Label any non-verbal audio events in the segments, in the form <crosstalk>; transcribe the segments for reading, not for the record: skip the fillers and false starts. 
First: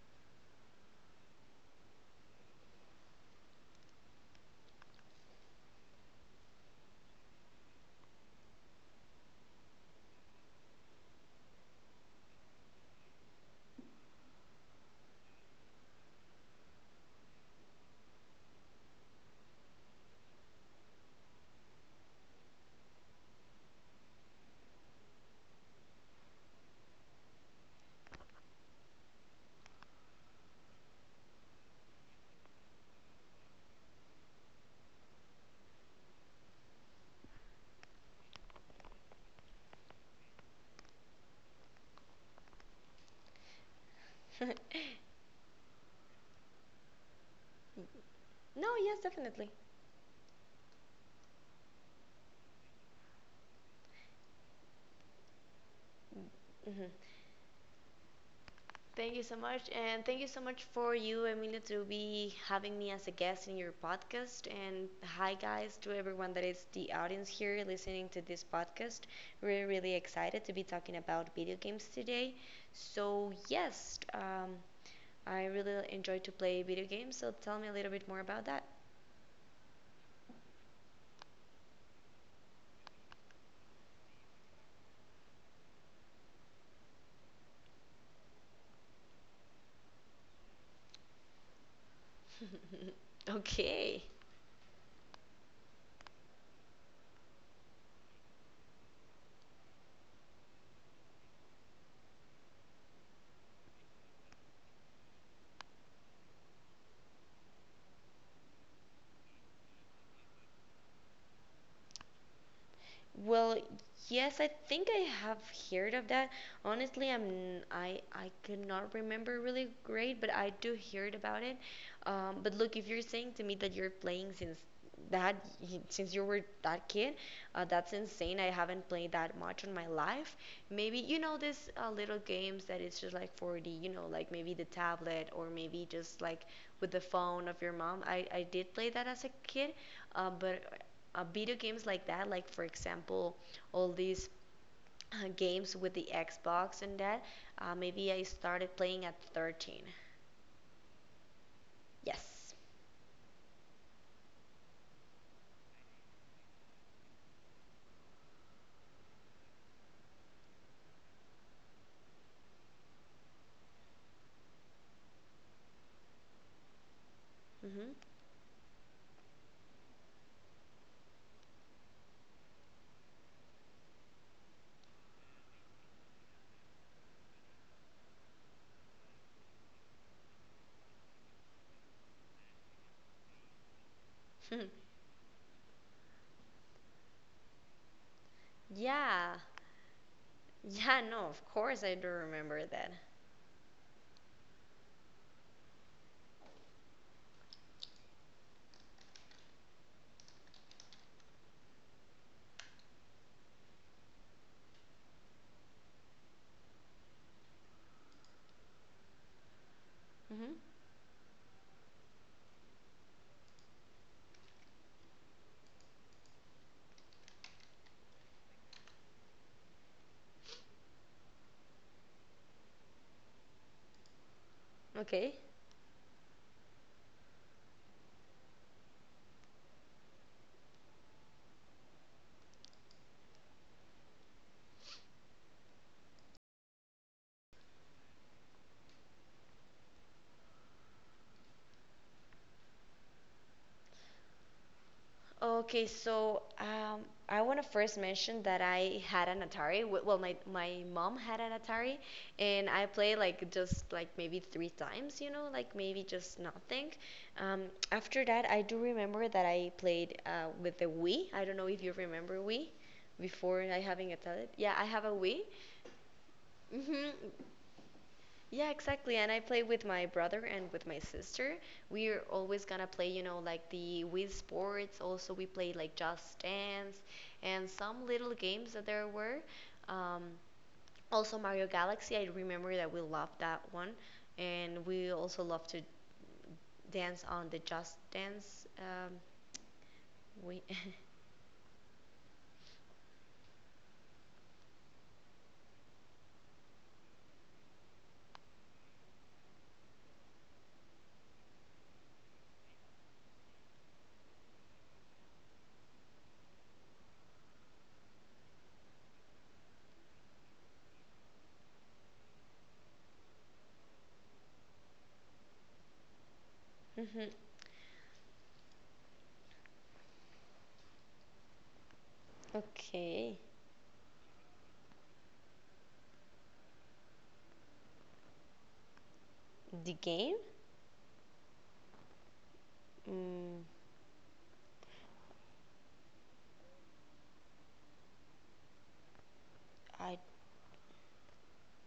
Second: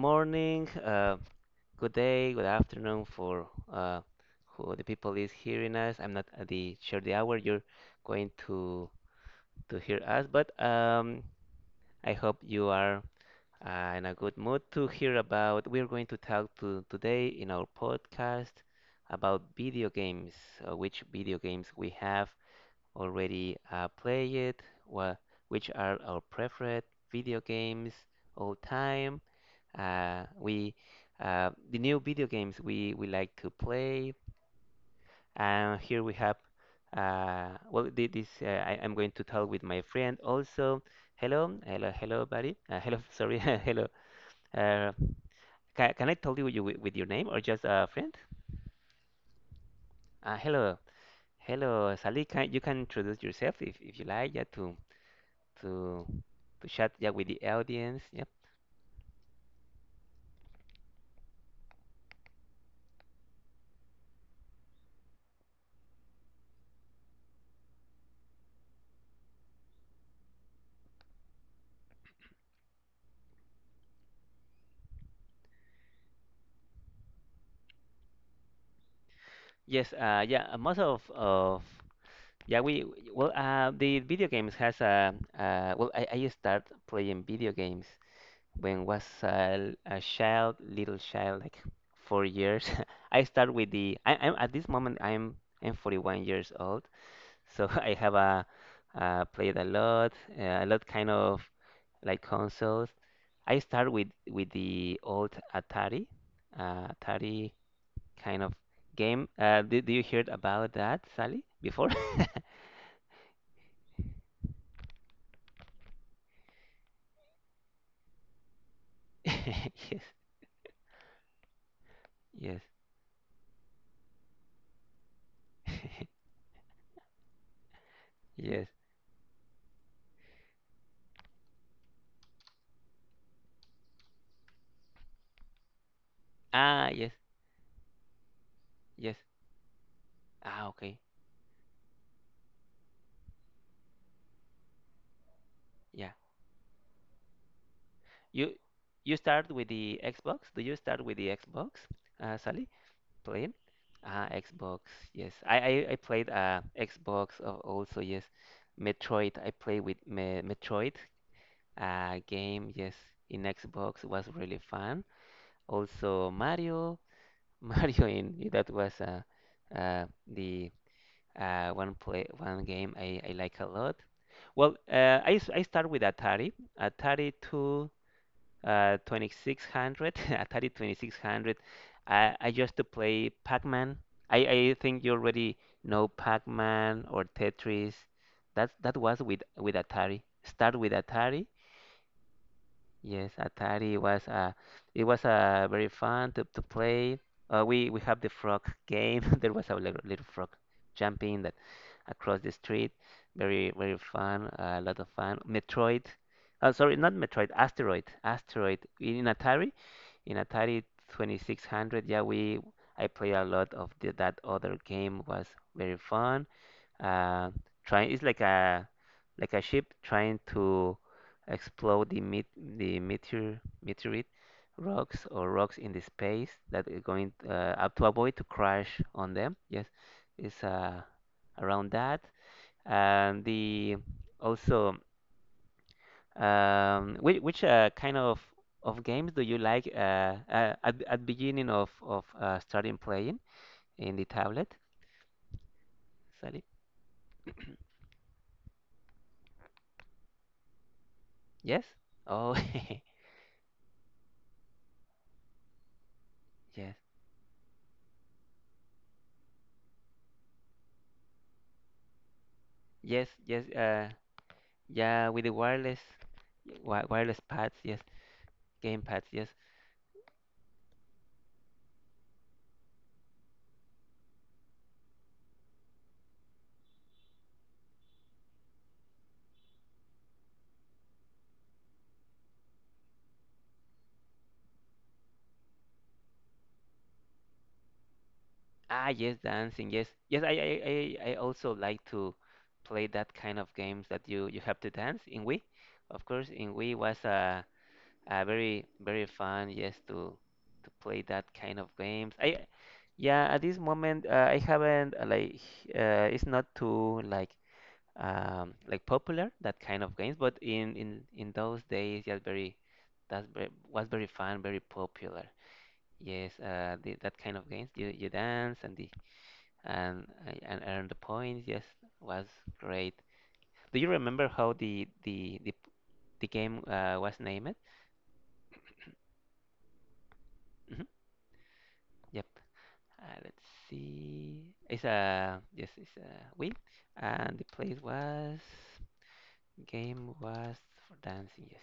morning, good day, good afternoon for who the people is hearing us. I'm not at the sure the hour you're going to hear us, but I hope you are in a good mood to hear about. We're going to talk to today in our podcast about video games, which video games we have already played, wha- which are our preferred video games all time. We The new video games we like to play. And here we have this I'm going to talk with my friend also. Hello, hello, hello, buddy. Hello, <laughs> sorry, <laughs> hello. Uh, can I tell you with your name or just a friend? No, yes, definitely. Hello, hello, Sally. Can you can introduce yourself if you like? Yeah, to to Mhm. chat, yeah, with the audience. Yep. Thank you so much, and thank you so much for you, Emilio, to be having me as a guest in your podcast. And hi, guys, to everyone that is the audience here listening to this podcast. We're really excited to be talking about video games today. So yes, I really enjoy to play video games. So tell me a little bit more about that. Yes. Yeah. Most of yeah, we well, the video games has a I start playing video games when was a child, little child, like 4 years. <laughs> <laughs> I start with the okay. I, I'm at this moment I'm 41 years old, so <laughs> I have a played a lot kind of like consoles. I start with the old Atari, Atari kind of game. Did you heard about that, Sally, before? <laughs> Well, yes, I think I have heard of that. Honestly, I could not remember really great, but <laughs> I do heard about it. But Yes, yes, look, if you're saying to me that you're playing since that <laughs> since you <laughs> were that kid, that's insane. I yes. haven't played that much in my life. Maybe you know this little games that it's just like 4D, you know, like maybe the tablet or maybe just like with Ah, the yes, phone of your mom. I did play that yes. as a kid, uh, but Ah, okay. uh, video games like that, like for example, all these games with the Yeah. Xbox and that. Maybe I You started playing at start with 13. the Xbox? Do you start with the Xbox, Yes. Sally? Playing? Ah, Xbox. Yes. I played Xbox also. Yes. Metroid. I played with me Metroid game. Yes, in Xbox was really fun. Also Mario. <laughs> hmm Mario in that was the one play one game I like a lot. Well, I start with Atari. Atari to 2600, <laughs> Atari 2600. I used to play Pac-Man. I think you already know Pac-Man or Tetris. <laughs> That was yeah. with Atari. Start with Yeah, no, of Atari. course I do remember that. Yes, Atari was it was very fun to play. We have the frog game. <laughs> There was a little, little frog jumping across the street. Very, very fun. A lot of fun. Metroid. Oh, sorry, not Metroid. Asteroid. Asteroid. In Hmm Atari 2600. Yeah, we. I play a lot of that other game. Was very fun, uh, trying it's like a ship trying to explode the met the meteorite rocks Okay. or rocks in the space that are going up to avoid to crash on them. Yes, it's around that and the also. Which Kind of games do you like at beginning of starting playing in the tablet, Okay, so Sally? I want to first mention that I had an Atari. Well, my mom had an Yes. Atari, Oh, and I played like just like maybe three times, you know, like maybe just <laughs> nothing. yes. Um, After that, I do remember that I played with the Wii. I don't know if you remember Wii Yes, before yes, I having a tablet. Yeah, I have a yeah, Wii. with the wireless, wi Mm-hmm. wireless pads, yes, Yeah, game exactly. And pads, I yes. play with my brother and with my sister. We're always gonna play, you know, like the Wii Sports. Also, we play like Just Dance and some little games that there were. Um, Also, Mario Galaxy. I remember that we loved that one, and we also love to dance on the Just Dance. Ah, yes, dancing, yes, yes. We. <laughs> I also like to play that kind of games that you have to dance in Wii. Of course, in Wii was a very, very fun, yes, to play that kind of games. Yeah, at this moment, I haven't it's not too like, like popular that kind of games, but in those days, yeah, very that's very, was very fun, very popular, yes. Mhm. That kind of games, you dance and the and earn the points, yes, was great. Okay. Do you remember how the game was named? The game? Hmm. Yep. Mm, Let's see, it's a yes, it's a wheel, and the place was I. game was for dancing, yes.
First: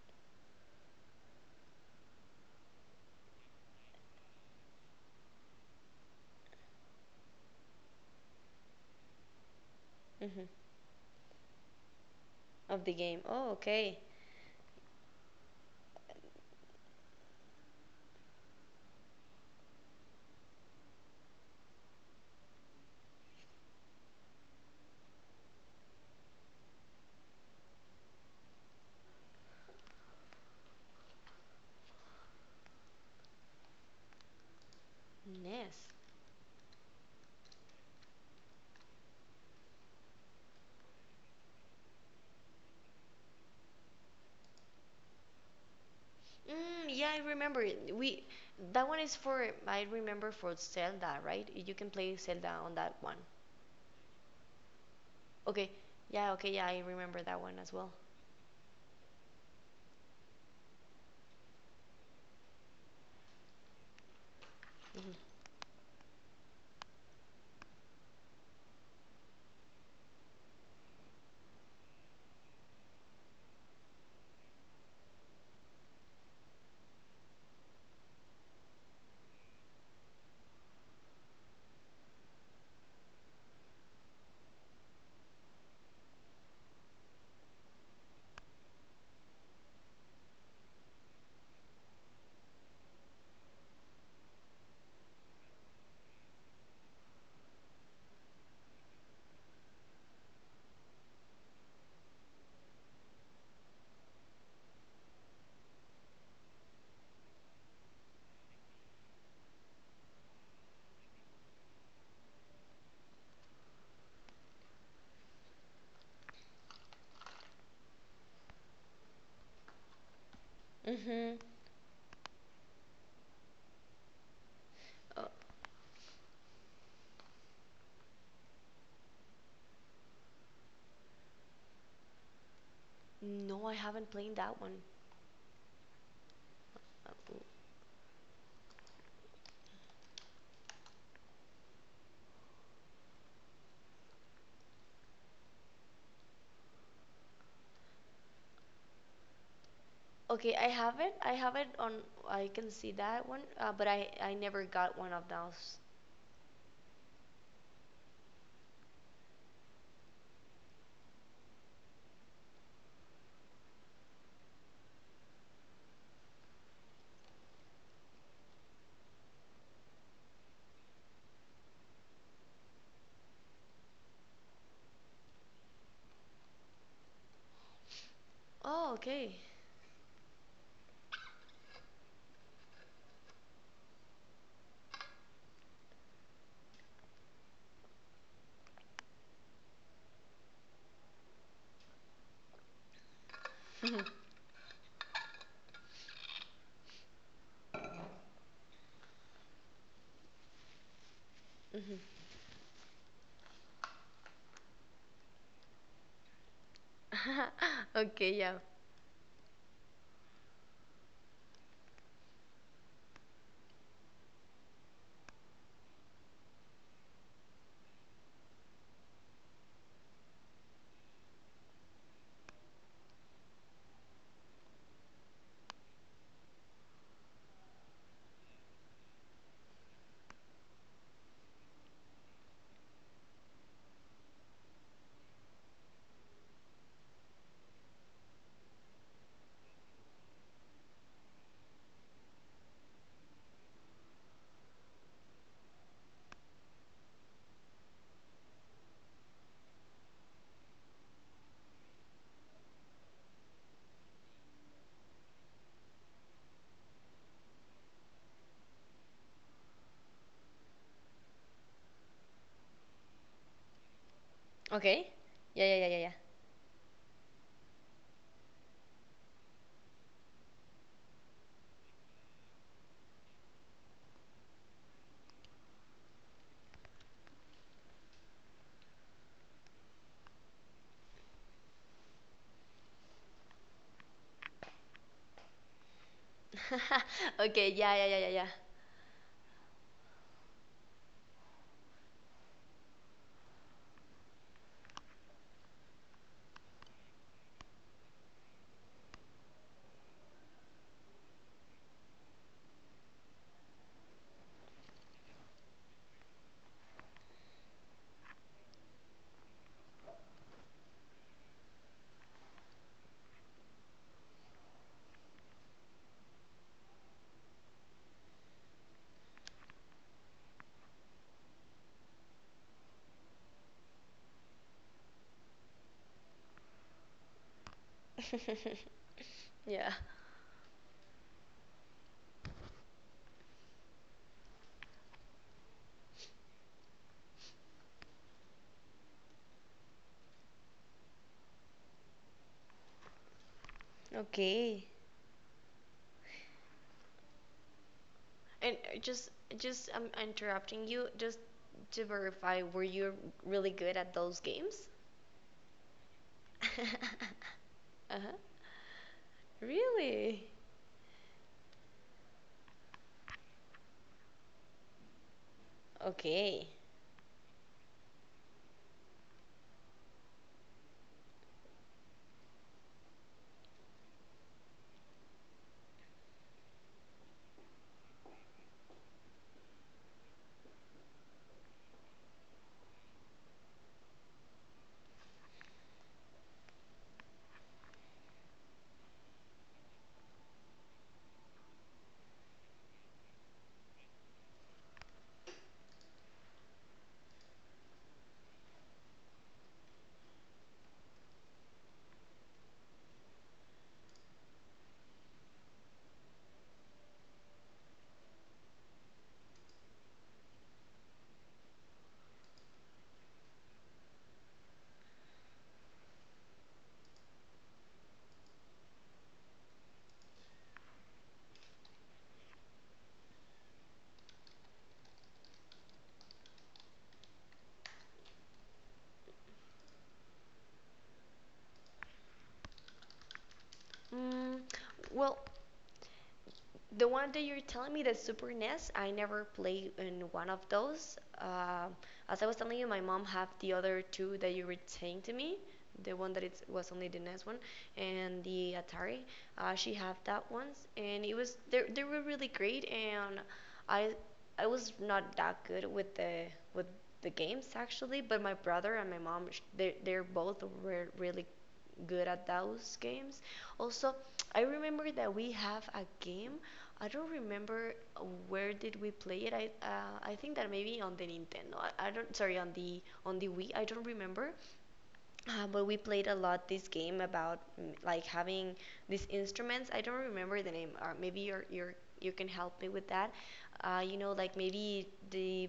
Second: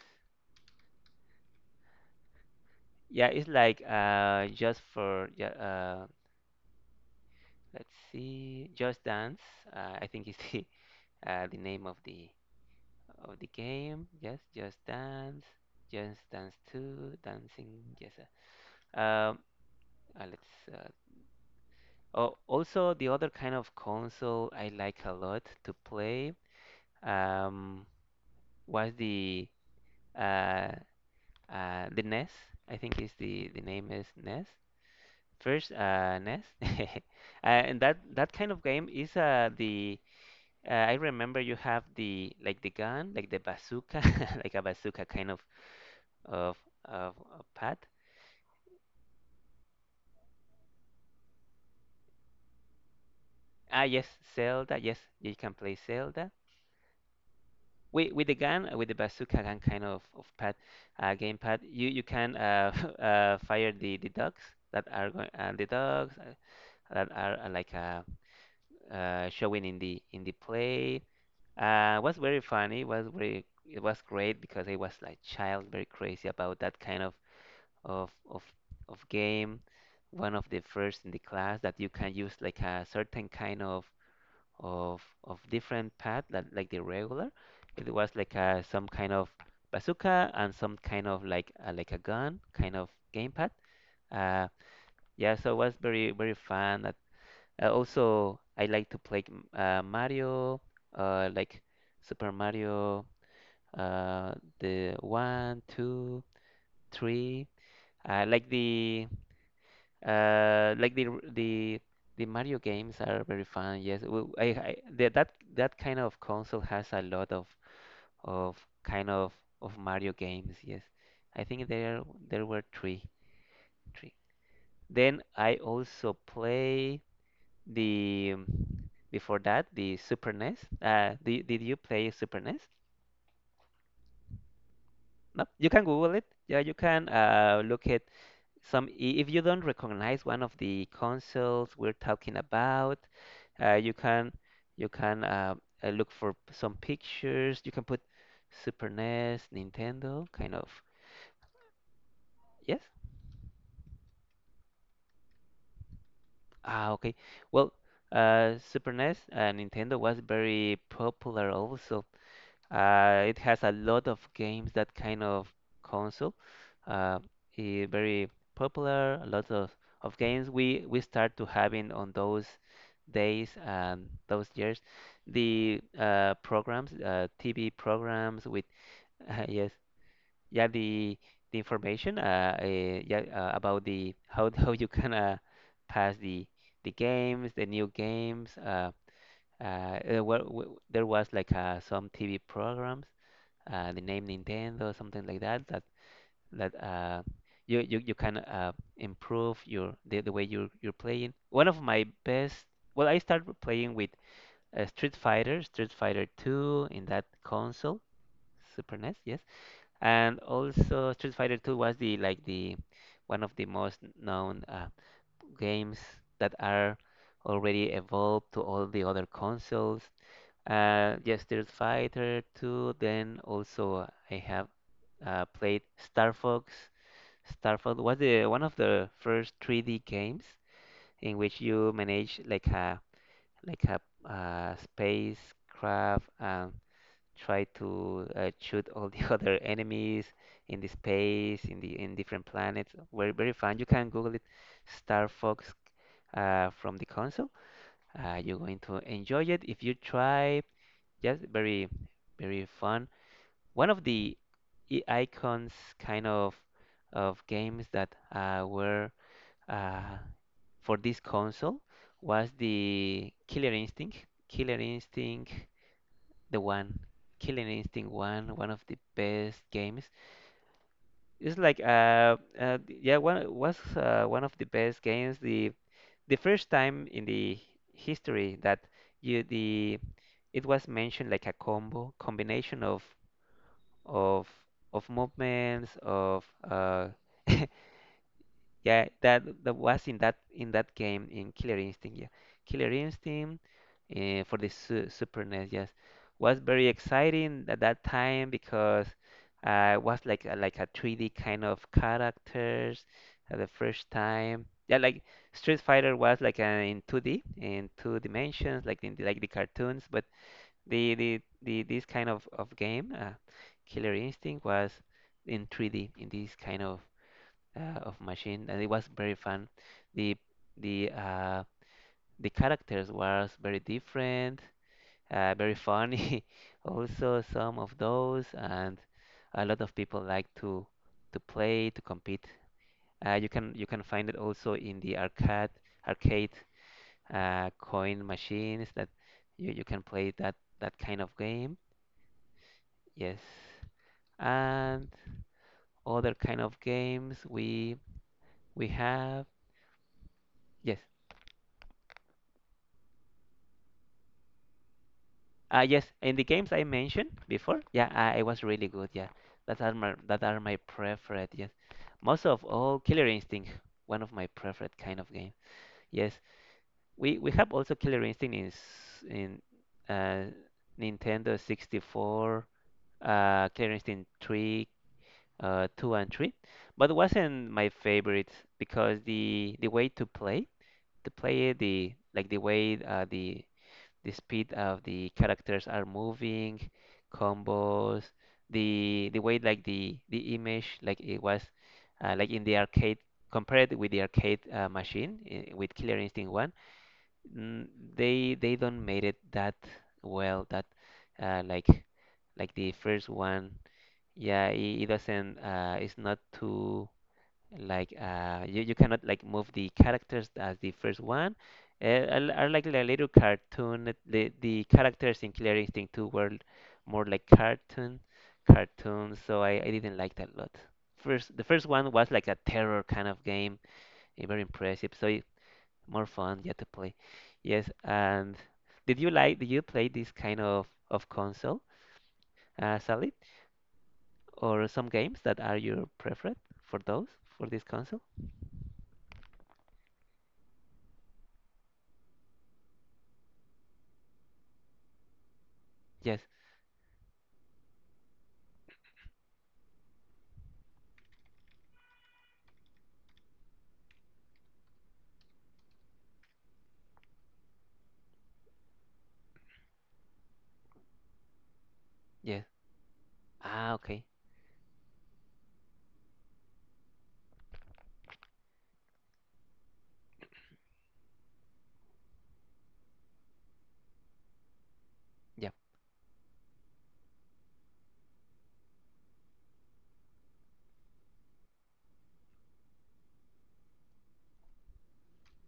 Yeah, it's like let's see, Just Dance. I think is mhm. the <laughs> the name Of the game. of the Oh, okay. game. Yes, Just Dance, Just Dance 2, Dancing. Yes. Um, let's. Uh, oh, also the other kind of console I like a lot to play, um, was uh, the NES. I think is the name is NES. First, Yes. NES, <laughs> and that that kind of game is the I remember you have the like the gun, like the bazooka, <laughs> like a bazooka kind of Mm, yeah, of I a remember pad. it. We that one is for I remember for Zelda, right? You can play Zelda on that one. Ah, yes, Zelda. Yes, you can Okay. play Zelda Yeah, okay, yeah, I remember that one as well. with the gun, with the bazooka gun kind of pad, game pad. You can, <laughs> fire the dogs that are Mhm. going the dogs that are showing in the play. Was very funny. Was very it was great because I was like child, very crazy about that kind of of game. One of the first in the class that you can use like a certain kind of different path that like the regular. It was like a some kind of bazooka and some kind of like a gun kind of game pad. Uh, yeah, so it was very, very fun. Also, I like to play Mario, like Super Mario, uh, the one, two, three. Uh, like the uh, like the the the Mario games are very fun. Yes, I the, that that kind of console has a lot of of kind of Mario games. Yes, Mhm. I think there were three. Then Uh, I also play the before that the Super NES. Did you play Super NES? no, I haven't played that one. No, you can Google it. Yeah, you can Uh, look at some i- if you don't recognize one of the consoles we're talking about, uh, you can you can look for some pictures. You can put Super NES, Nintendo, kind Okay, of. I have it. I have it on I can Yes? see that one, but I never got one of those. Ah, okay. Well, Super NES, Nintendo was very popular also. It has a lot of games that kind of console. Uh, very popular. A lot of games we start to having on those days and those years. The TV programs with Oh, okay. <laughs> yes, yeah, the information about the <laughs> how you can pass the games, the new games. There was like some TV programs the name <laughs> Nintendo, something like that, that uh, you you can improve your the way you're playing. One of Mhm. my best, well, I started playing with Street Fighter, Street Fighter 2 in that <laughs> console, Okay, yeah. Super NES, yes, and also Street Fighter 2 was the like the one of the most known games that are already evolved to all the other consoles. Yes, Street Fighter 2. Then also I have played Star Fox. Star Fox was the one of the first 3D games in which you manage like a spacecraft and try to shoot all the <laughs> other enemies in the space, in the in different planets. Very, very fun. You can Google it, Star Fox from the console. You're going to enjoy it if you try. Yes, very, very fun. One of the icons kind of games that were uh, for this console was the Killer Instinct. Killer Okay. Instinct, Yeah, yeah, yeah, yeah, yeah. the one. Killer Instinct one, one of the best games. It's like yeah, one was one of the best games. The first time in the history that you the it was mentioned like a combo combination of of movements of <laughs> <laughs> Okay, yeah, yeah, yeah, yeah, yeah, that that was in that game in Killer Instinct, yeah, Killer Instinct, for the su Super NES, yes, was very exciting at that time because it was like like a 3D kind of characters at the first time, yeah. Like Street Fighter was like in 2D, in two dimensions, like in the, like the cartoons, but the this kind of game, Killer Instinct, was in 3D in this kind of machine, and it was very fun. The the uh, the characters was very different, very funny. <laughs> Also, some of those, yeah. <laughs> and a lot Yeah. of people like to play to compete. You can you can find it also in the arcade coin machines that you can play that kind of game. Yes. Okay. And other kind of games we And we uh, just have. just I'm interrupting Yes. you just to verify, were you really good at those games? Yes, in the games I mentioned <laughs> before, yeah, Uh-huh. I was really good. Yeah, Really? that are my preferred. Yes, most of all, Killer Instinct, one of my preferred kind of game. Yes, Okay. we have also Killer Instinct in uh, Nintendo 64, Killer Instinct 3, 2 and 3, but it wasn't my favorite because the way to play. The play, the like the way the speed of the characters are moving, combos, the way like the image, like it was like in the arcade compared with the arcade machine, with Killer Instinct 1. mm, they don't made it that well, that like the first one. Yeah, it doesn't it's not too like you, you cannot like move the characters as the first one. Are like a little cartoon, the characters in Killer Instinct 2 were more like cartoons, so I didn't like that a lot. First The first one was like a terror kind of game, very impressive, so more fun, yeah, to play. Yes, and did you play this kind of console, Sally? Mm, Or some well, games that are your preference for the those one that you're for this telling me, the console? Super NES, I never played in one of those. As I was telling you, my mom had the other two that you were saying to me, the one Yes. that it was only the NES one, and the Atari. She had that ones, and it was they were really great, and I I was not that good with the games actually, but my brother and my mom they they're both were really good at Yes. those games. Ah, Also, okay. I remember that we have a game I don't remember where did we play it. I think that maybe on the Nintendo. I don't sorry on the Wii. I don't remember, Yep. but we played a lot this game about like having these instruments. I don't remember the name. Or maybe you're you can help me with that. You know, like maybe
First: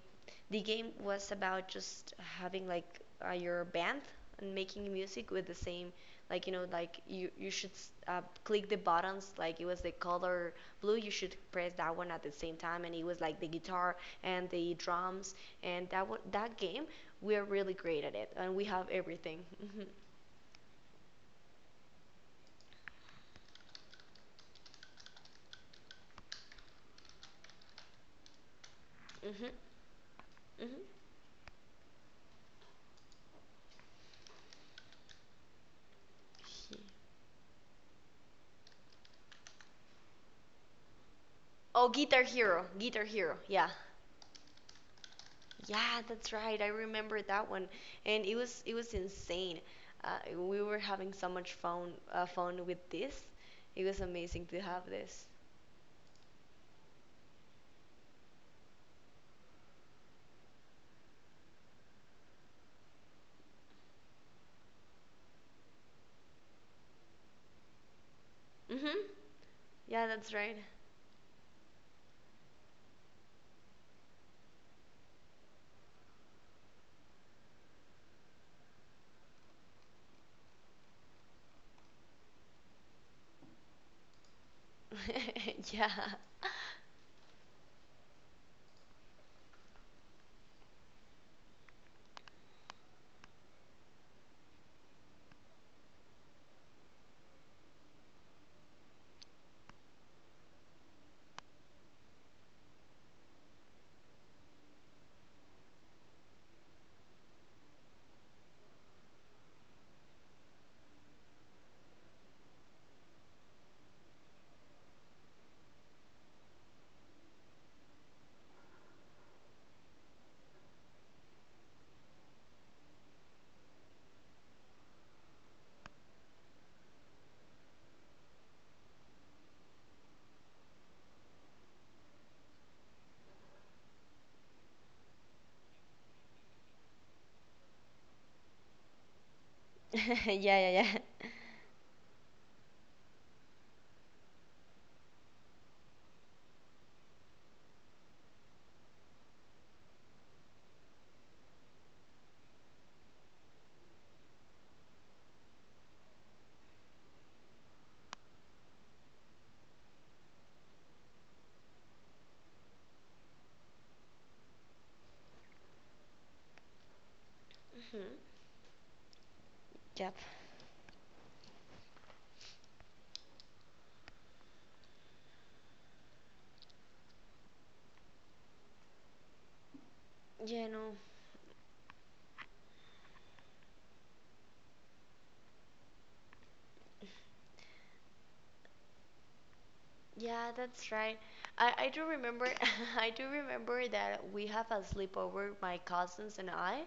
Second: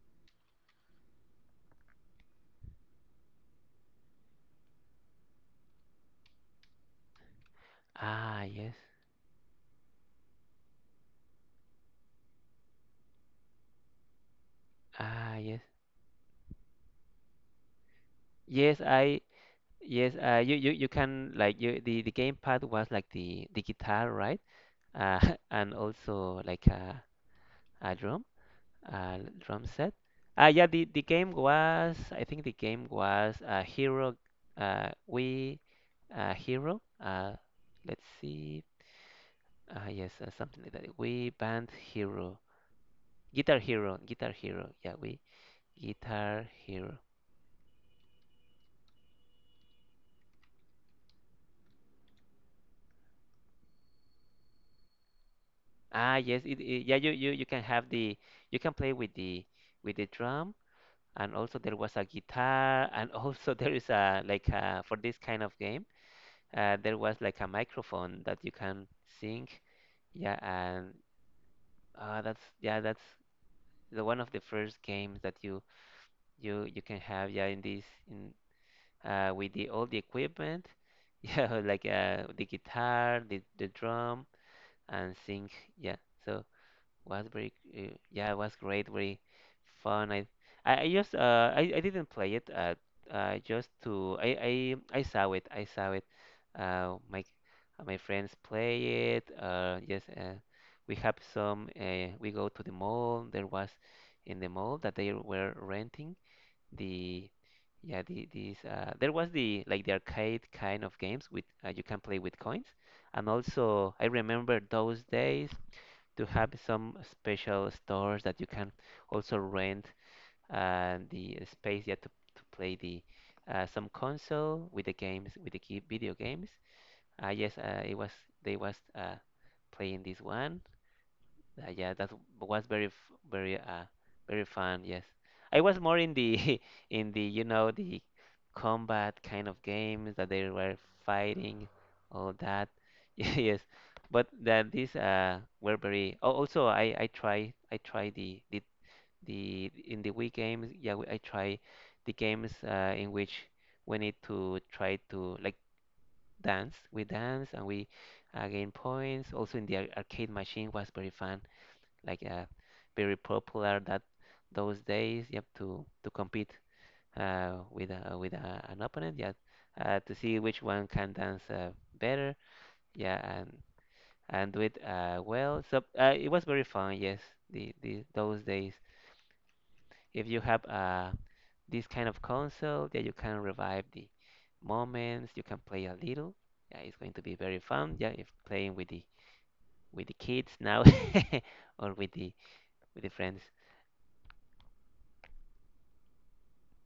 the game was about just having like your band and making music with the same like you know like you should Ah, click yes. the buttons like it was the color blue you should press that one at the same time and it was like the guitar and the drums Ah, yes. and that one that game we're really great at it, and we Yes, have I everything. Hmm yes, you can like, you the gamepad was like the guitar, right? Uh, <laughs> and also like a drum, a hmm drum set. Ah, yeah, the game was a Hero, we Hero, hmm let's see. Ah, yes, something like that. We Band Oh, Guitar Hero. Hero, Guitar Hero, Guitar yeah, Hero, Guitar Hero. Yeah, we yeah, that's Guitar right. I Hero. remember that one, and it was insane. We were having so much fun with this. It was amazing to have this. Ah, yes, yeah, you you can have the, you can play with the, with the drum, and also there was a guitar, and <laughs> also there is a, like a, for this kind of game, there was like a microphone that you Mhm. can sing. Yeah, that's Yeah, right. and that's yeah, that's the one of the first games that you can have, yeah, in this, in with the all the equipment. <laughs> Yeah, like the guitar, the drum, and sing. <laughs> yeah. Yeah, so was very, yeah, it was great, very fun. I just, I didn't play it, just to, I saw it, I saw it. Uh, my, my friends play it. Yes, we have some. We go to the mall. There was in the mall that they were renting the, yeah, the these. There was the, like the arcade kind of games with, you can play with coins, and also I remember those days to have some special stores that you can also rent the space, yet to play the, some console with the games, with the key video games. Yes, it was, they was playing this one. Yeah, that was very f- very very fun. Yes, I was more in the <laughs> in the, you know, the combat kind of games, <laughs> that yeah, they were yeah, yeah. fighting, all that. <laughs> Yes, but that these were very. Oh, also, I try the in the Wii games. Yeah, I try the games in which we need to try to like dance. We dance and we gain points. Also, in the arcade machine was very fun, like very popular that those days. Yep, to compete Mhm. With an opponent. Yeah, to Yep. see which one can dance better. Yeah, and do it well. So it was very fun. Yes, the those days. If you have Yeah, no. This kind of console, yeah, you can revive the moments. You can play a little. Yeah, it's going to be very fun, yeah, if playing with the, with the Yeah, kids now, that's right. <laughs> I or do with the, remember <laughs> with I the do friends. remember that we have a sleepover, my cousins and I,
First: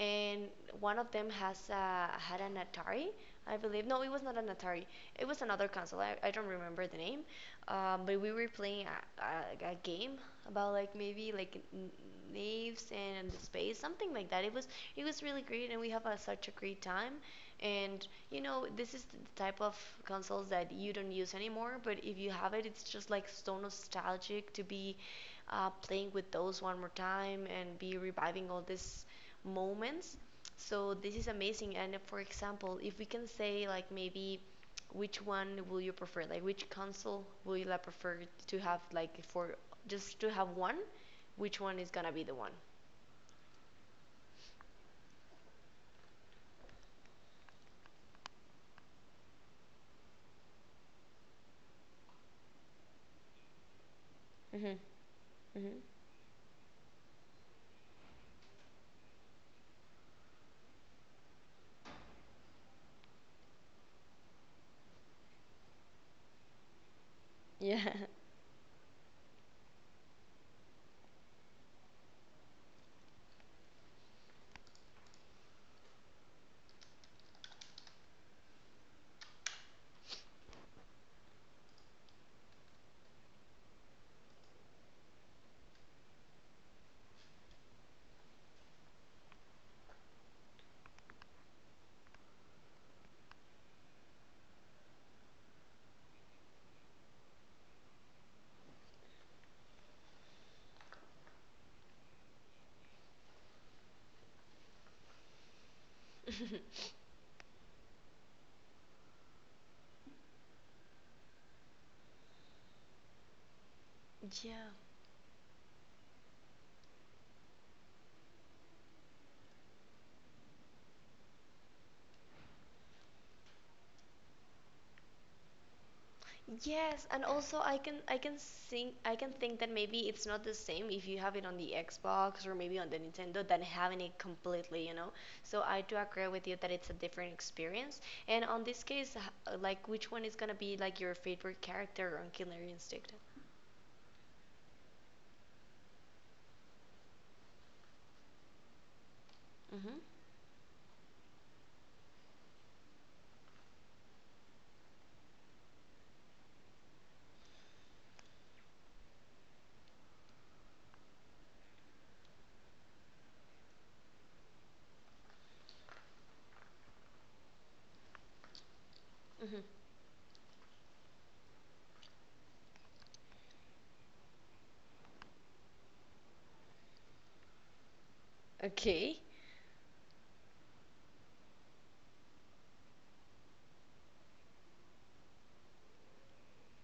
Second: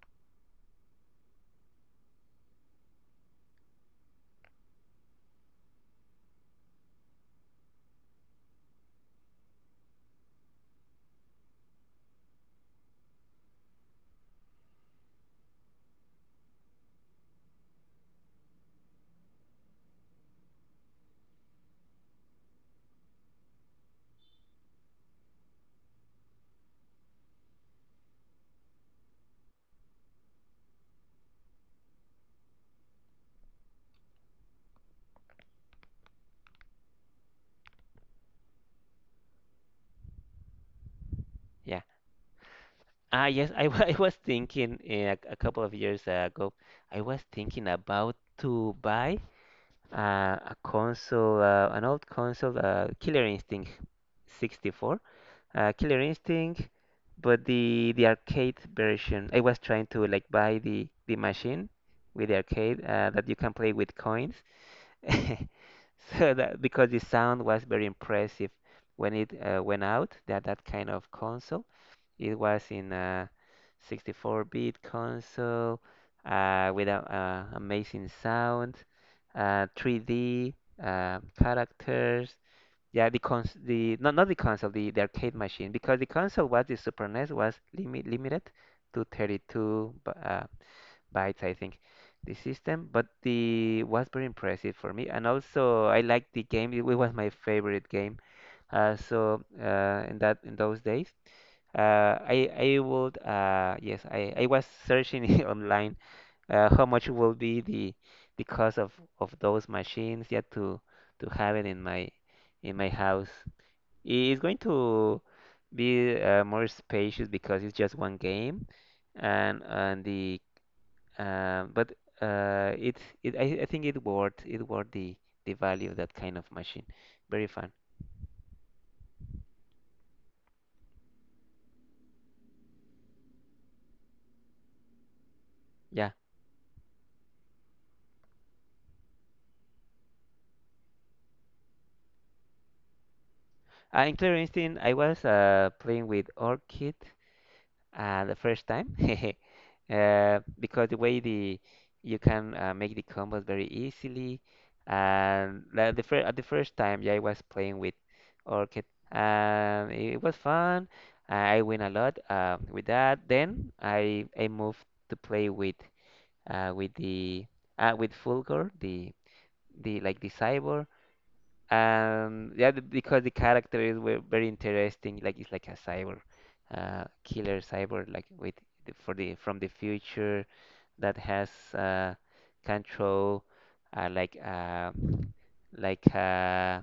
and one of them has had an Atari, I believe. No, it was not an Atari. It was another console. I don't remember the name. But we were playing a game about like maybe like naves and the space, something like that. It was really great, and we have a, such a great time. And you know, this is the type of consoles that you don't use anymore, but if you have it, it's just like so nostalgic to be playing with those one more time and be reviving all these moments. So this is amazing. And for example, if we can say like maybe which one will you prefer? Like which console will you like prefer to have like for just to have one? Which one Yeah. is gonna be the one? Ah, yes, <laughs> I was thinking, a couple of years ago, I was thinking about to buy uh, a console, an old console, Killer Instinct Mm-hmm. 64, Mm-hmm. Killer Instinct, but the arcade version. I was trying to like buy the machine with the arcade, that you can play with coins, <laughs> so that because the sound was very Yeah. impressive when it went out, that that kind of console. It was in a 64-bit console, with a, amazing sound, 3D, characters. Yeah, the cons the not, not the console, the arcade machine, because the console was the Super NES was limited to bytes, I think, the system. But the was very impressive for me, and also I liked the game. It was my favorite game. So in those days. Uh, I I would, yes, I was searching <laughs> online how <laughs> much will be the cost of those machines, yet to have it in my, in my house. I- It's going Yeah, to be more spacious because it's just one game and the, but it's it, I think it worth, it worth the value of that kind of machine. yes, and Very also fun. I can think I can think that maybe it's not the same if you have it on the Xbox or maybe on the Nintendo than having it completely, you know. So I do Yeah. agree with you that it's a different experience. And on this case, like which one is gonna be like your favorite character on Killer Instinct? In Clear Instinct, I was playing with Orchid, the first time. <laughs> Mhm. Uh, because the way the you can make the combos very easily. And the, at the first time, yeah, I was playing with Orchid, and it was fun. I win a lot with that, then I moved to play with, with the with Fulgor, the Mhm. the like the cyborg. Yeah, because the characters were very interesting. Like, it's like a cyber, killer cyber, like with the, for Okay. the, from the future, that has, control, uh, like uh, like uh,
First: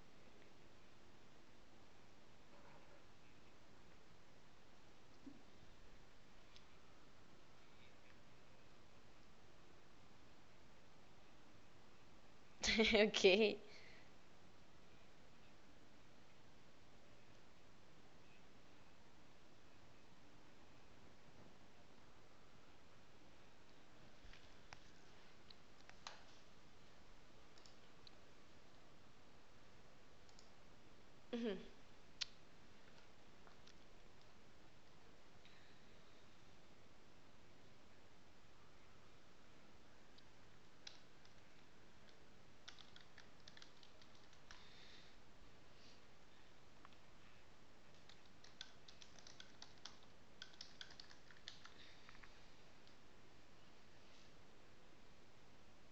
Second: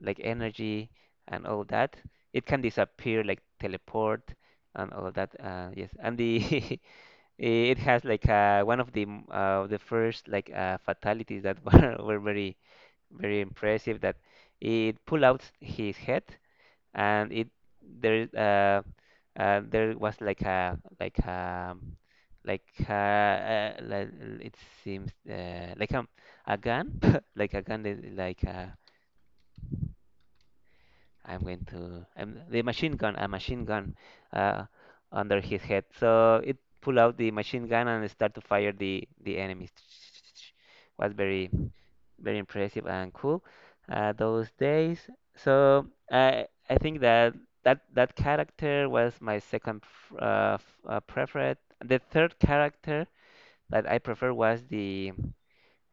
like energy and all that. It can disappear, like teleport and all that. Yes, and the <laughs> it has, like, one of the the first like, fatalities that <laughs> were very, <laughs> very Okay. impressive, that it pulled out his head, and it there is, there was like a, like a, like a, uh, like it seems, like a gun, <laughs> like a gun that- like a, I'm Mhm. going to, the machine gun, a machine gun, uh, under his head. So it pull out the machine gun and start to fire the enemies. <tsk> Was very, very impressive, and cool, those days. So I think that that character was my preferred. The third character that I prefer was the,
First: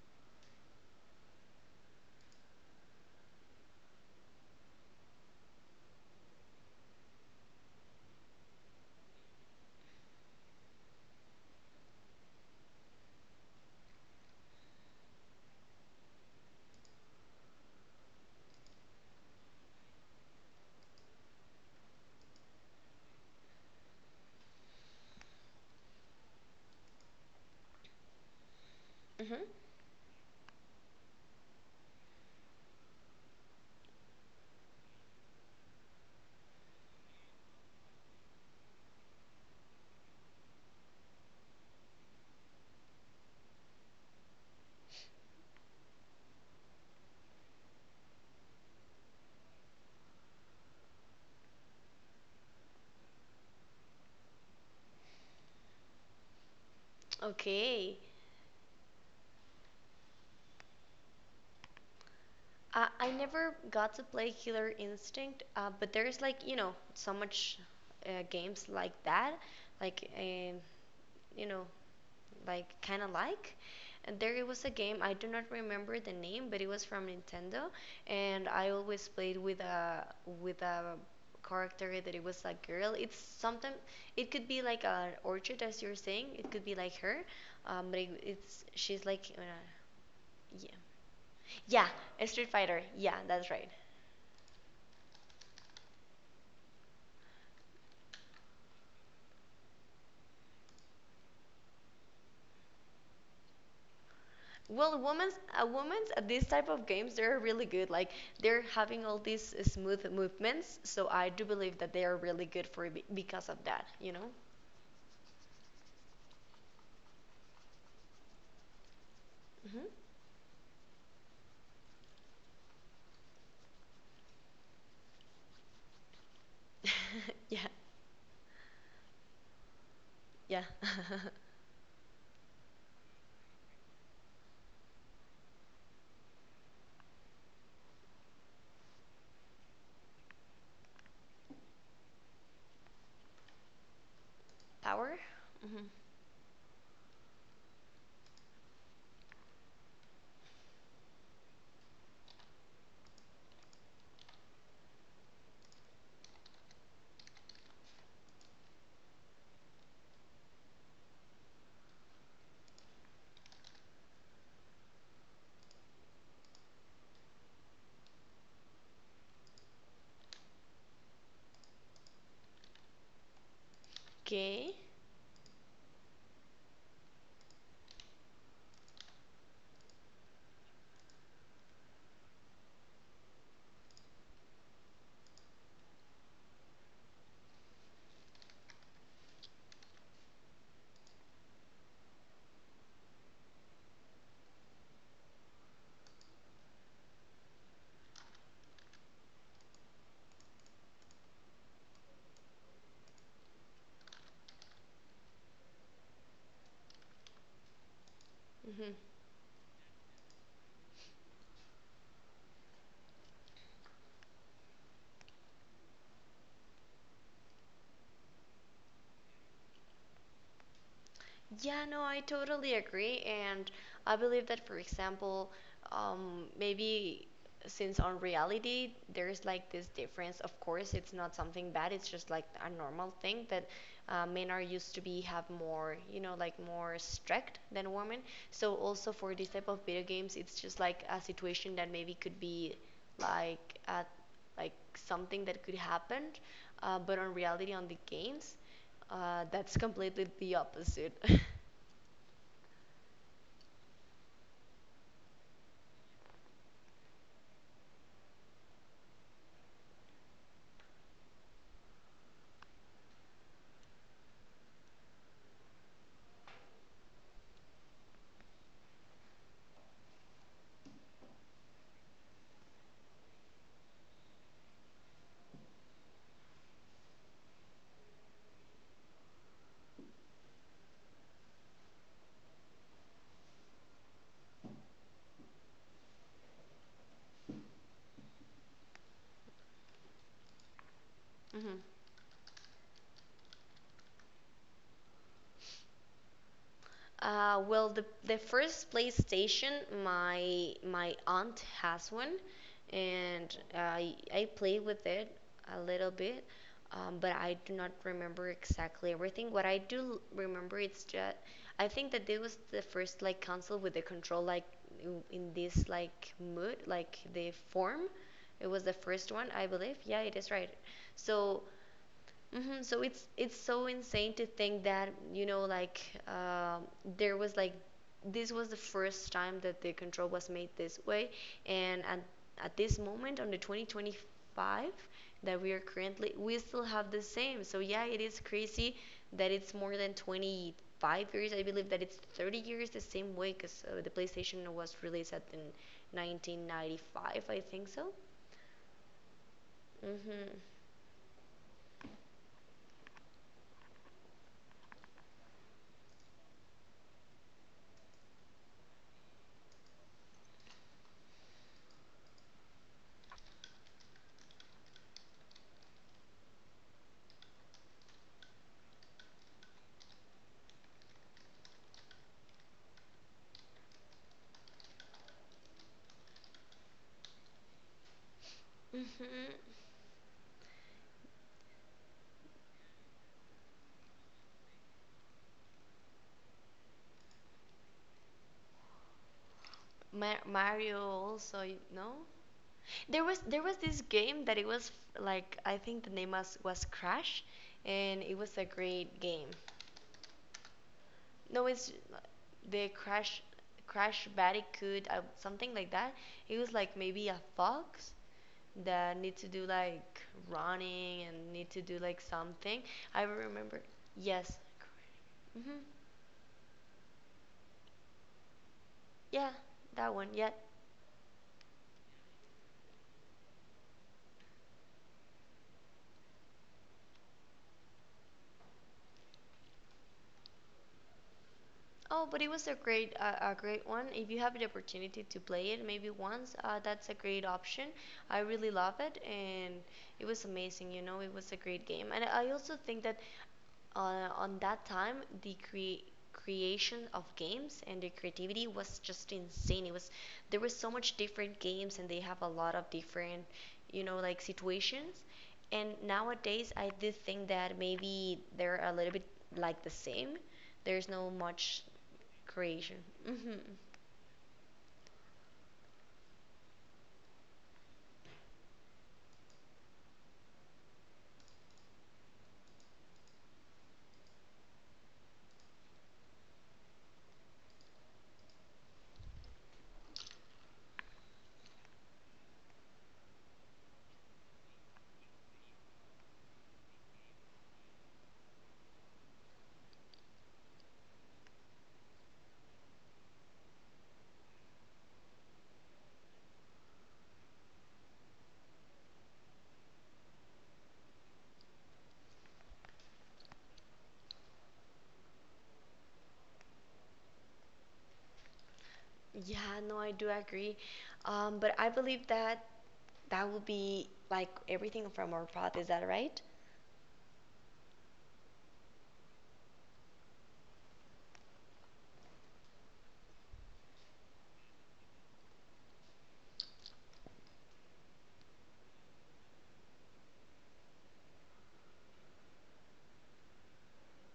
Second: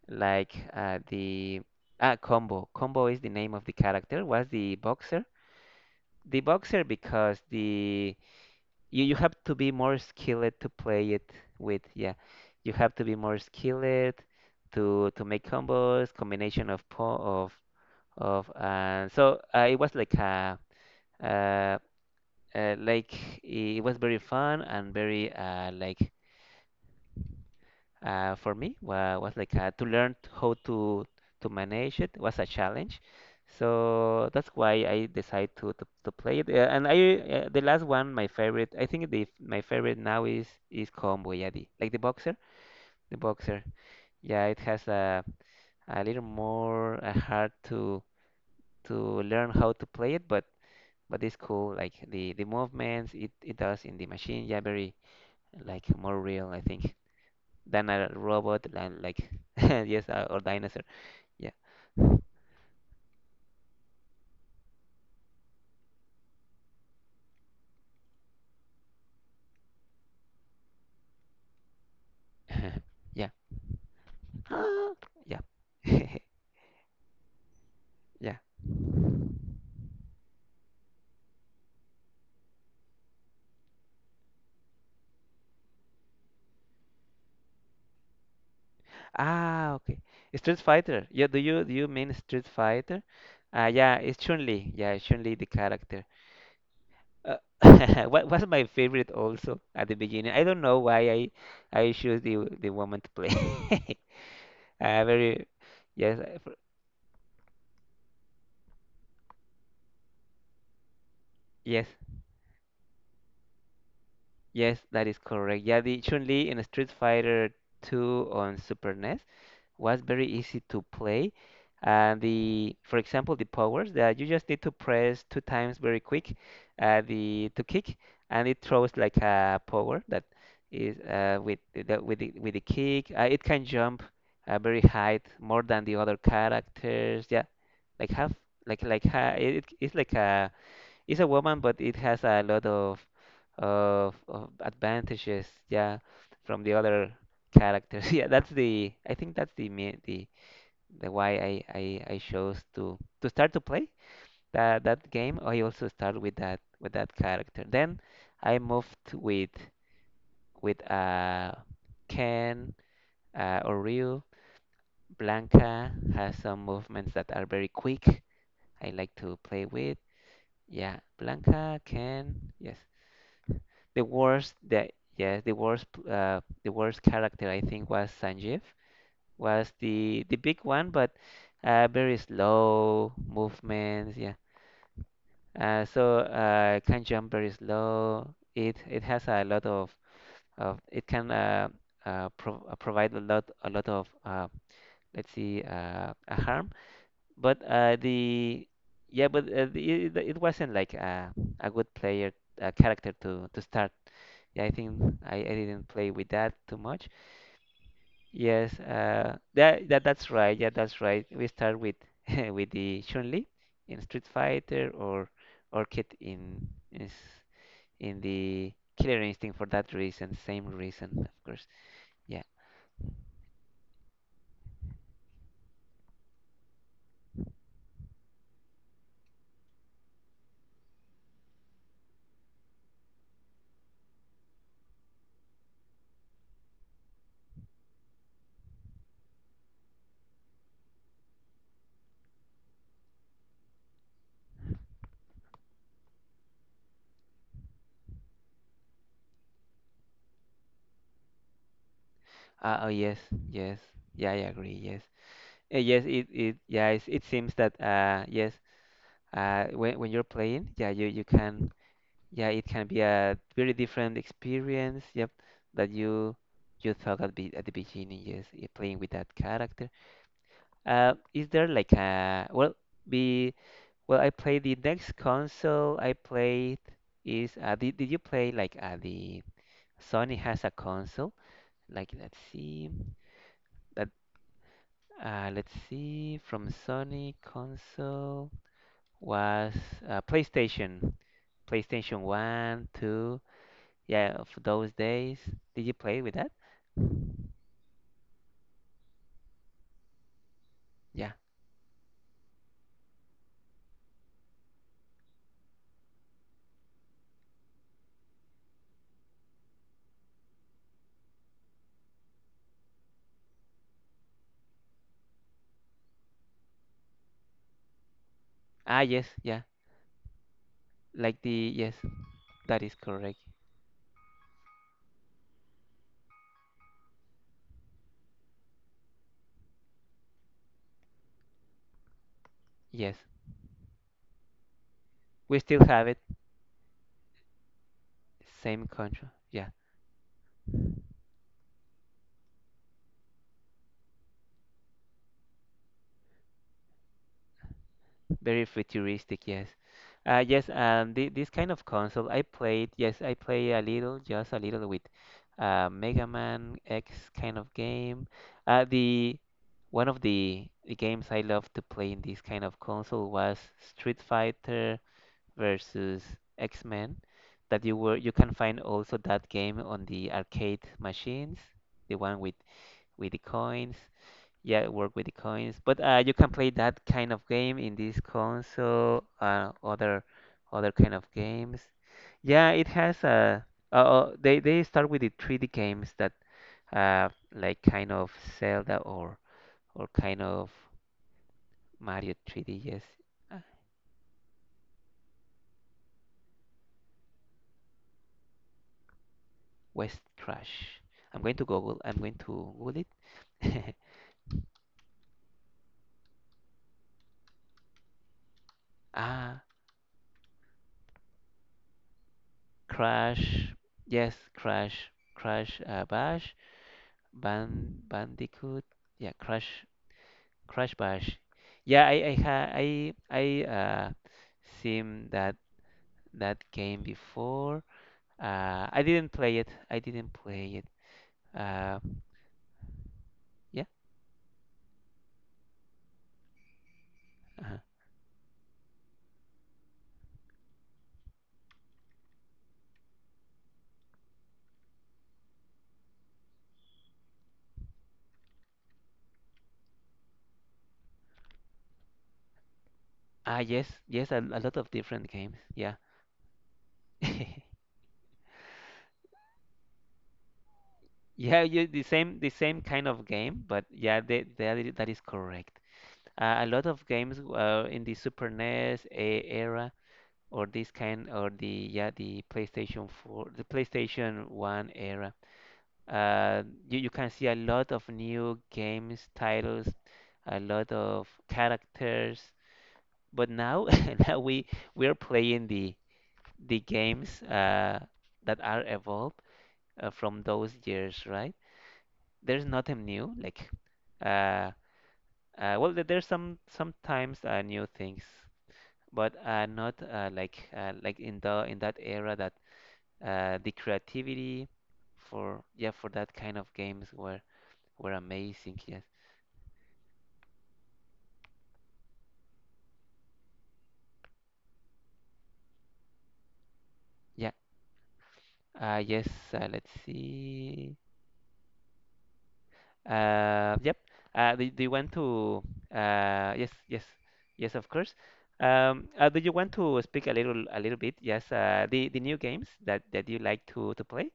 like, the ah combo. Combo is the name of the character. Was the boxer, the boxer, because the, you have to be more skilled to play it, with, yeah, you have to be more skilled to make combos, combination of of, and so uh, uh, like it was very fun and very, for me, was Mhm. like to learn how to manage. It was a challenge. So that's why I decided to play it. And I The last one, my favorite, I think the, my favorite now is Comboyadi, like the boxer, the boxer. Yeah, it has a little more, hard to learn how to play it, but it's cool. Like the movements it, it does in the machine, yeah, very like more real, I think, than Okay. a robot, and like <laughs> yes, or dinosaur, yeah <laughs> I never got to play Killer Instinct, but there's like you know so much games like that, like you know like kind of yeah like. And there was a game I <gasps> do yeah not remember <laughs> the name, but it was from Nintendo, yeah, and I always played with a character that it was a girl. It's sometimes it could be like an orchid as you're saying. It could be like her, but it's she's like ah okay, Street yeah Fighter, yeah, do you, do you yeah mean a Street Street Fighter Fighter? yeah that's Ah, right. yeah, it's Chun-Li, yeah, Chun-Li the character, uh, <laughs> what was my favorite. Also at the beginning, I don't know why I choose the woman to play. <laughs> Well, Uh, very women's yes, at these type of games they're really good. Like they're having all these smooth movements, so I do believe yes, that they are really good for because of that. You know. yes, that is correct, yeah, the Chun-Li in Street Fighter 2 on Super NES Hmm was very easy to play. And the, for example, the powers, that you just need to press two times very quick, <laughs> the to yeah. kick, and it throws like a power that Yeah. is, with the, with the, with the kick. It can jump, very high, more than the other characters. Yeah, like half, it, it's like a, it's a woman, but it has a lot of, of <laughs> Power. advantages, Hmm yeah, from the other characters. <laughs> Yeah, that's the, I think that's the why I chose to start to play that, that game. I also start with that, with that character. Then I moved with, with uh Ken, Oriel, Blanca, has some movements that are very quick. I like to play with. Yeah, Blanca, Ken, yes. The worst Okay. that yes, the worst p- The worst character, I think, was Sanjeev, was the big one, but, very slow movements. Yeah, can jump very slow. It has a lot of it can provide a lot of let's see a harm. But the yeah, but the, it wasn't like a good player, a character to start. Yeah, I think I didn't play with that too much. Yes, hmm that's right. Yeah, that's right. We start with <laughs> with the Chun-Li in Street Fighter or Orchid in the Killer Instinct for that reason, same reason, of course. Yeah, no, I Yeah. totally agree. And I believe that, for example, maybe since on reality, there's like this difference. Of course, it's not something bad, it's just like a normal thing that men are used to be have more, you know, like more strict than women. So, also for this type of video games, it's just like a situation that maybe could be like at like something that could happen, but on reality, on the games, that's completely the opposite. <laughs> Oh yes, yes. Yeah, I agree. Yes. Yes, it it yeah, it seems that yes, when you're playing, yeah, you can, yeah, it can be a very different experience. Yep, that you thought at be at the beginning. Yes, playing with that character. Is there like a well, be well, I played the next console I played is did you play like the Sony has a console? Like let's see that let's see from Sony console. Was PlayStation, Mm-hmm. PlayStation One, Two. Yeah, of those days. Did you play with that? Well, the first PlayStation, my Yeah. aunt has one, and I play with it a little bit, but I do not remember exactly everything. What I do remember is that I think that it was the first like console with the control like in this like mood, like the form. It was the Ah, yes, first one, yeah. I believe. Yeah, it is right. Like So the yes, that hmm is so correct. it's so insane to think that you know like um there was like this was the first time that the control was made this way, and at this Yes, moment on the 2025 we that we are still have it. currently we still have the same. So yeah, it is Same crazy control. that Yeah. it's more than 25 years. I believe that it's 30 years the same way because the PlayStation was released at in 1995, I think so. Very futuristic, yes. Hmm This kind of console I played. Yes, I play a little, just a little with Mega Man X kind of game. The One of the games I love to play in this kind of console was Street Fighter versus X-Men. That you were you can find also that game on the arcade machines, the one with the coins. Yeah, work with the coins, but you can play that kind of game in this console, hmm other kind of games. Yeah, it has a. They start with the 3D games that, like kind of Zelda or kind of Mario also, you know? Mario 3D. Yes, uh, There was this game that it was like I think the name was Crash, and it was a great game. West Crash. I'm going to No, it's Google. I'm going to the Google Crash it. <laughs> Crash Bandicoot something like that. It was like maybe a fox that need to Ah, do like running and need to do like something. I Crash. remember. Yes, Yes. Crash. Crash. Mm-hmm. Bash. Bandicoot. Yeah, Yeah, Crash that one. Yeah, Crash Bash. Yeah, I ha I seen that game before. I didn't play it. I didn't play it. Uh, oh, but it was a yeah. great one. If you have the opportunity to play it maybe once, that's a great uh option. I really love it, and it was amazing. You know, it was a great game, and I also think that on that time the creation of games and the creativity was just insane. It was there was so much different games, and they have a lot of different, Ah, yes, you know, yes, like a lot of situations. different games. And Yeah. nowadays, I do think that <laughs> maybe they're a little bit like the same. There's no Yeah, much you, the same kind creation. of Hmm game, but yeah, that is correct. A lot of games in the Super NES era or this kind or the yeah the PlayStation 4, the PlayStation 1 era. Uh, you can see a lot of new games titles, a lot of characters. But now, <laughs> now we are playing the games that are evolved from those years, right? There's nothing new. Uh, there's sometimes new things, but not like like in the in that era that the creativity for for that kind of games were amazing. Yes. Yeah, no, I do agree. But I believe that that will be like everything from our path. Is that right? Yeah. Yes. Let's see. Yep. Do you want to? Yes. Yes. Yes. Of course. Do you want to speak a little bit? Yes. The new games that you like to play?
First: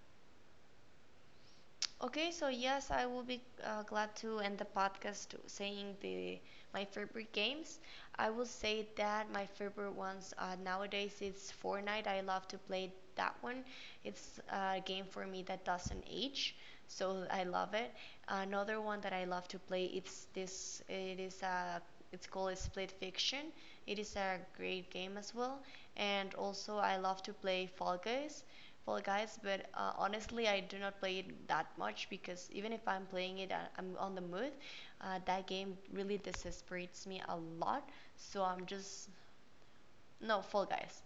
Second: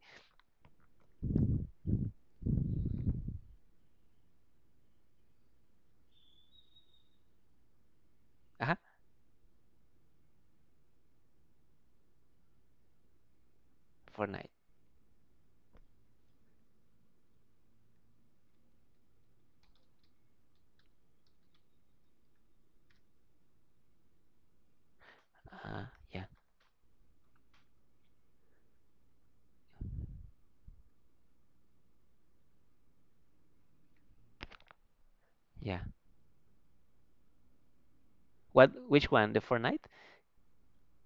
Okay, so yes, I will be glad to end the podcast saying the my favorite games. I will Uh-huh. say that my favorite ones nowadays is Fortnite. I love to play that one. It's Fortnite. a game for me that doesn't age, so I love it. Another one that I love to play it's this. It is a it's called Split Fiction. It is a great game as well, Uh, yeah. and also I love to play Fall Guys. Fall Guys, but honestly, I do not play it that much because even if I'm playing it, and I'm on the mood. That game Yeah. really desesperates me a lot, so I'm What? just Which one? The Fortnite? no Fall Guys.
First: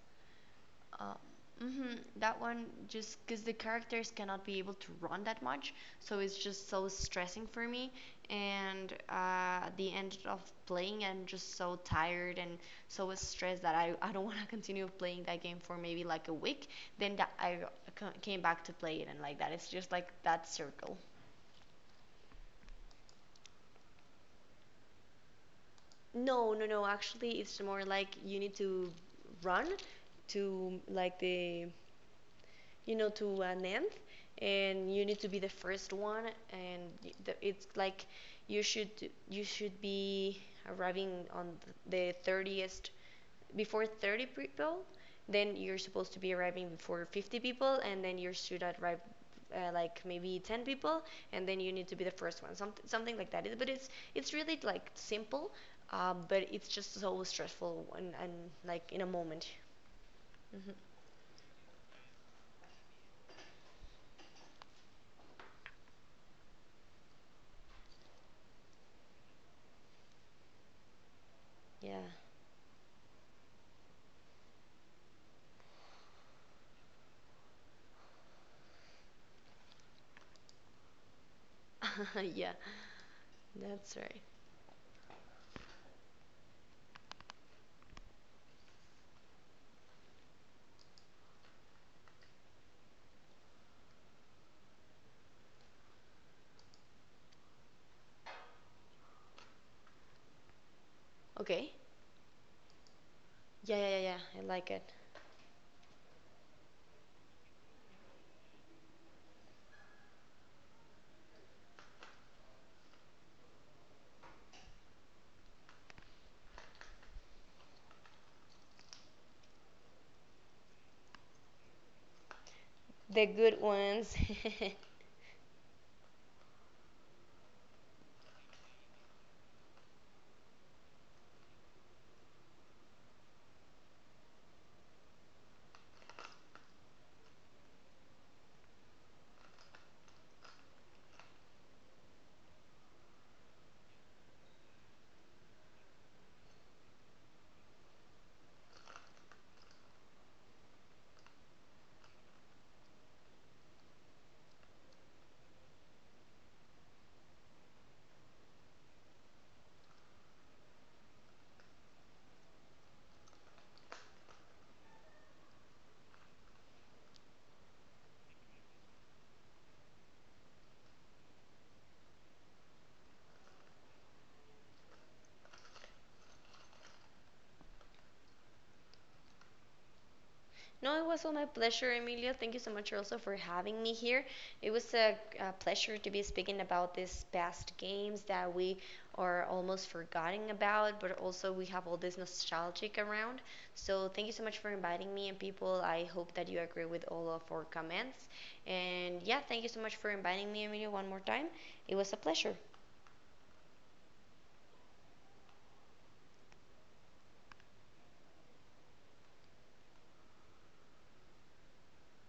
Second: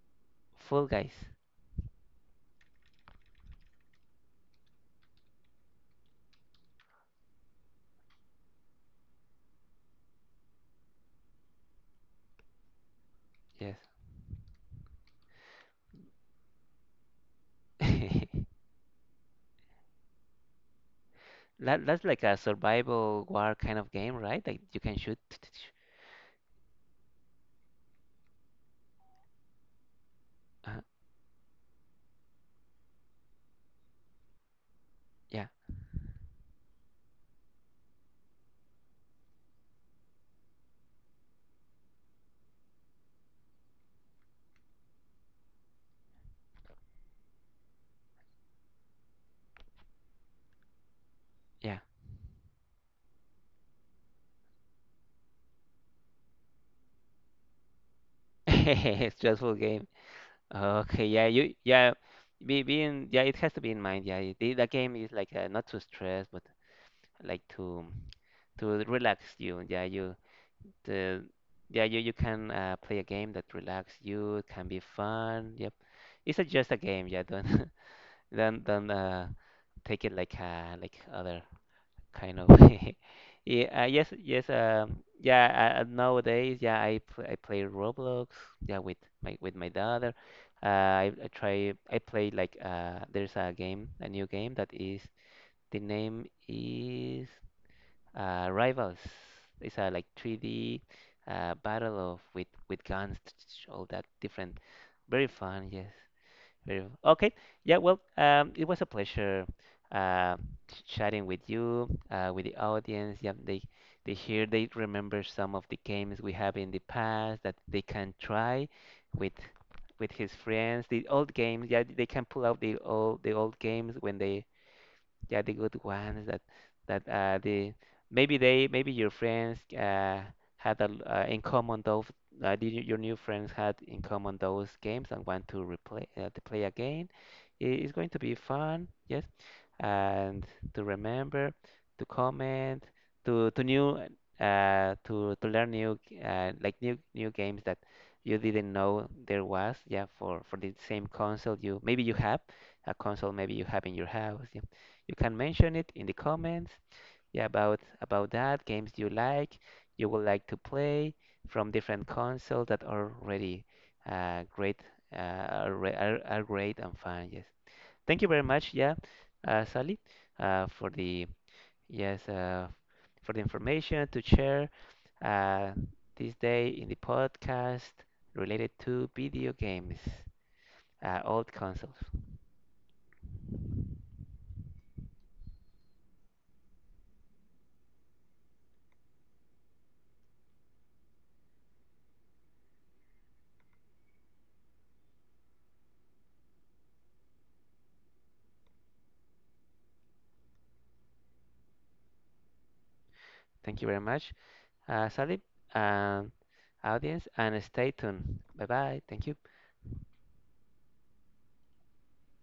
Fall Uh, Guys. hmm that one just because the characters cannot be able to run that much, so it's just so stressing for me. And at the end of playing, I'm just so tired and so stressed that Yes. I, <laughs> I don't want to continue playing that game for maybe like a week. Then that I came <laughs> back to play it, and like that, it's just like that circle. That that's like a survival war kind of game, right? Like you can shoot. <laughs> <tsk> No, no, no. Actually, it's more like you need to run to Uh, like the you know, to an end, and you need to be yeah. the first one, and it's like you should you should be arriving on the 30th before 30 people, then you're supposed to be arriving before 50 people, and then you should arrive like maybe 10 people, and then you Yeah. need to be the first one, something something like that. It- But it's really like simple, but it's just so stressful and like in a <laughs> moment. Stressful game. Hmm Okay, yeah, being, yeah, it has to be in mind. Yeah, the game is like not to stress, but like to relax you. Yeah, you the yeah Yeah, you can play a game that relax you. It can be fun. Yep, it's just a game. Yeah, don't <laughs> don't take it like other kind of <laughs> yeah, <laughs> yeah that's right. yes nowadays yeah I play Roblox yeah with my daughter I try I play like there's a new game that is the name is Rivals. It's a like 3D Okay. battle of with guns, <tsk> Yeah, all yeah, yeah, that yeah. I different, like it. very fun, yes. Beautiful. Okay. Yeah, well, it was a pleasure uh, chatting with you, with the audience. Yeah, they hear, they remember some of the games we have in the past that they can try with his friends. The old games, yeah, they can pull out the old The good games ones. when <laughs> they yeah, the good ones that that the maybe they maybe your friends had in common those your new friends had in common those games and want to replay to play again. It's going to be fun, yes, and to remember, to comment, to to new to learn new new games that you didn't know there was. Yeah, for the same console you maybe you have a console maybe you have in your house, yeah, you can mention it in the comments, yeah, about that games you like, you would like to play from different consoles that are already great uh, are, are great and fun, yes. Thank you very much, yeah, Sally, uh, for the yes uh, for the information to share uh, this day in the podcast related to video games, No, it was all my old pleasure, consoles. Emilio. Thank you so much also for having me here. It was a pleasure to be speaking about these past games that we are almost forgotten about, but also we have all this nostalgic around. So thank you so much for inviting me and people. I hope that you agree with all of our comments. And yeah, thank you so much for inviting me, Emilio, one more time. It was a pleasure. Thank you very much, Salib, and audience, and stay tuned. Bye bye. Thank you.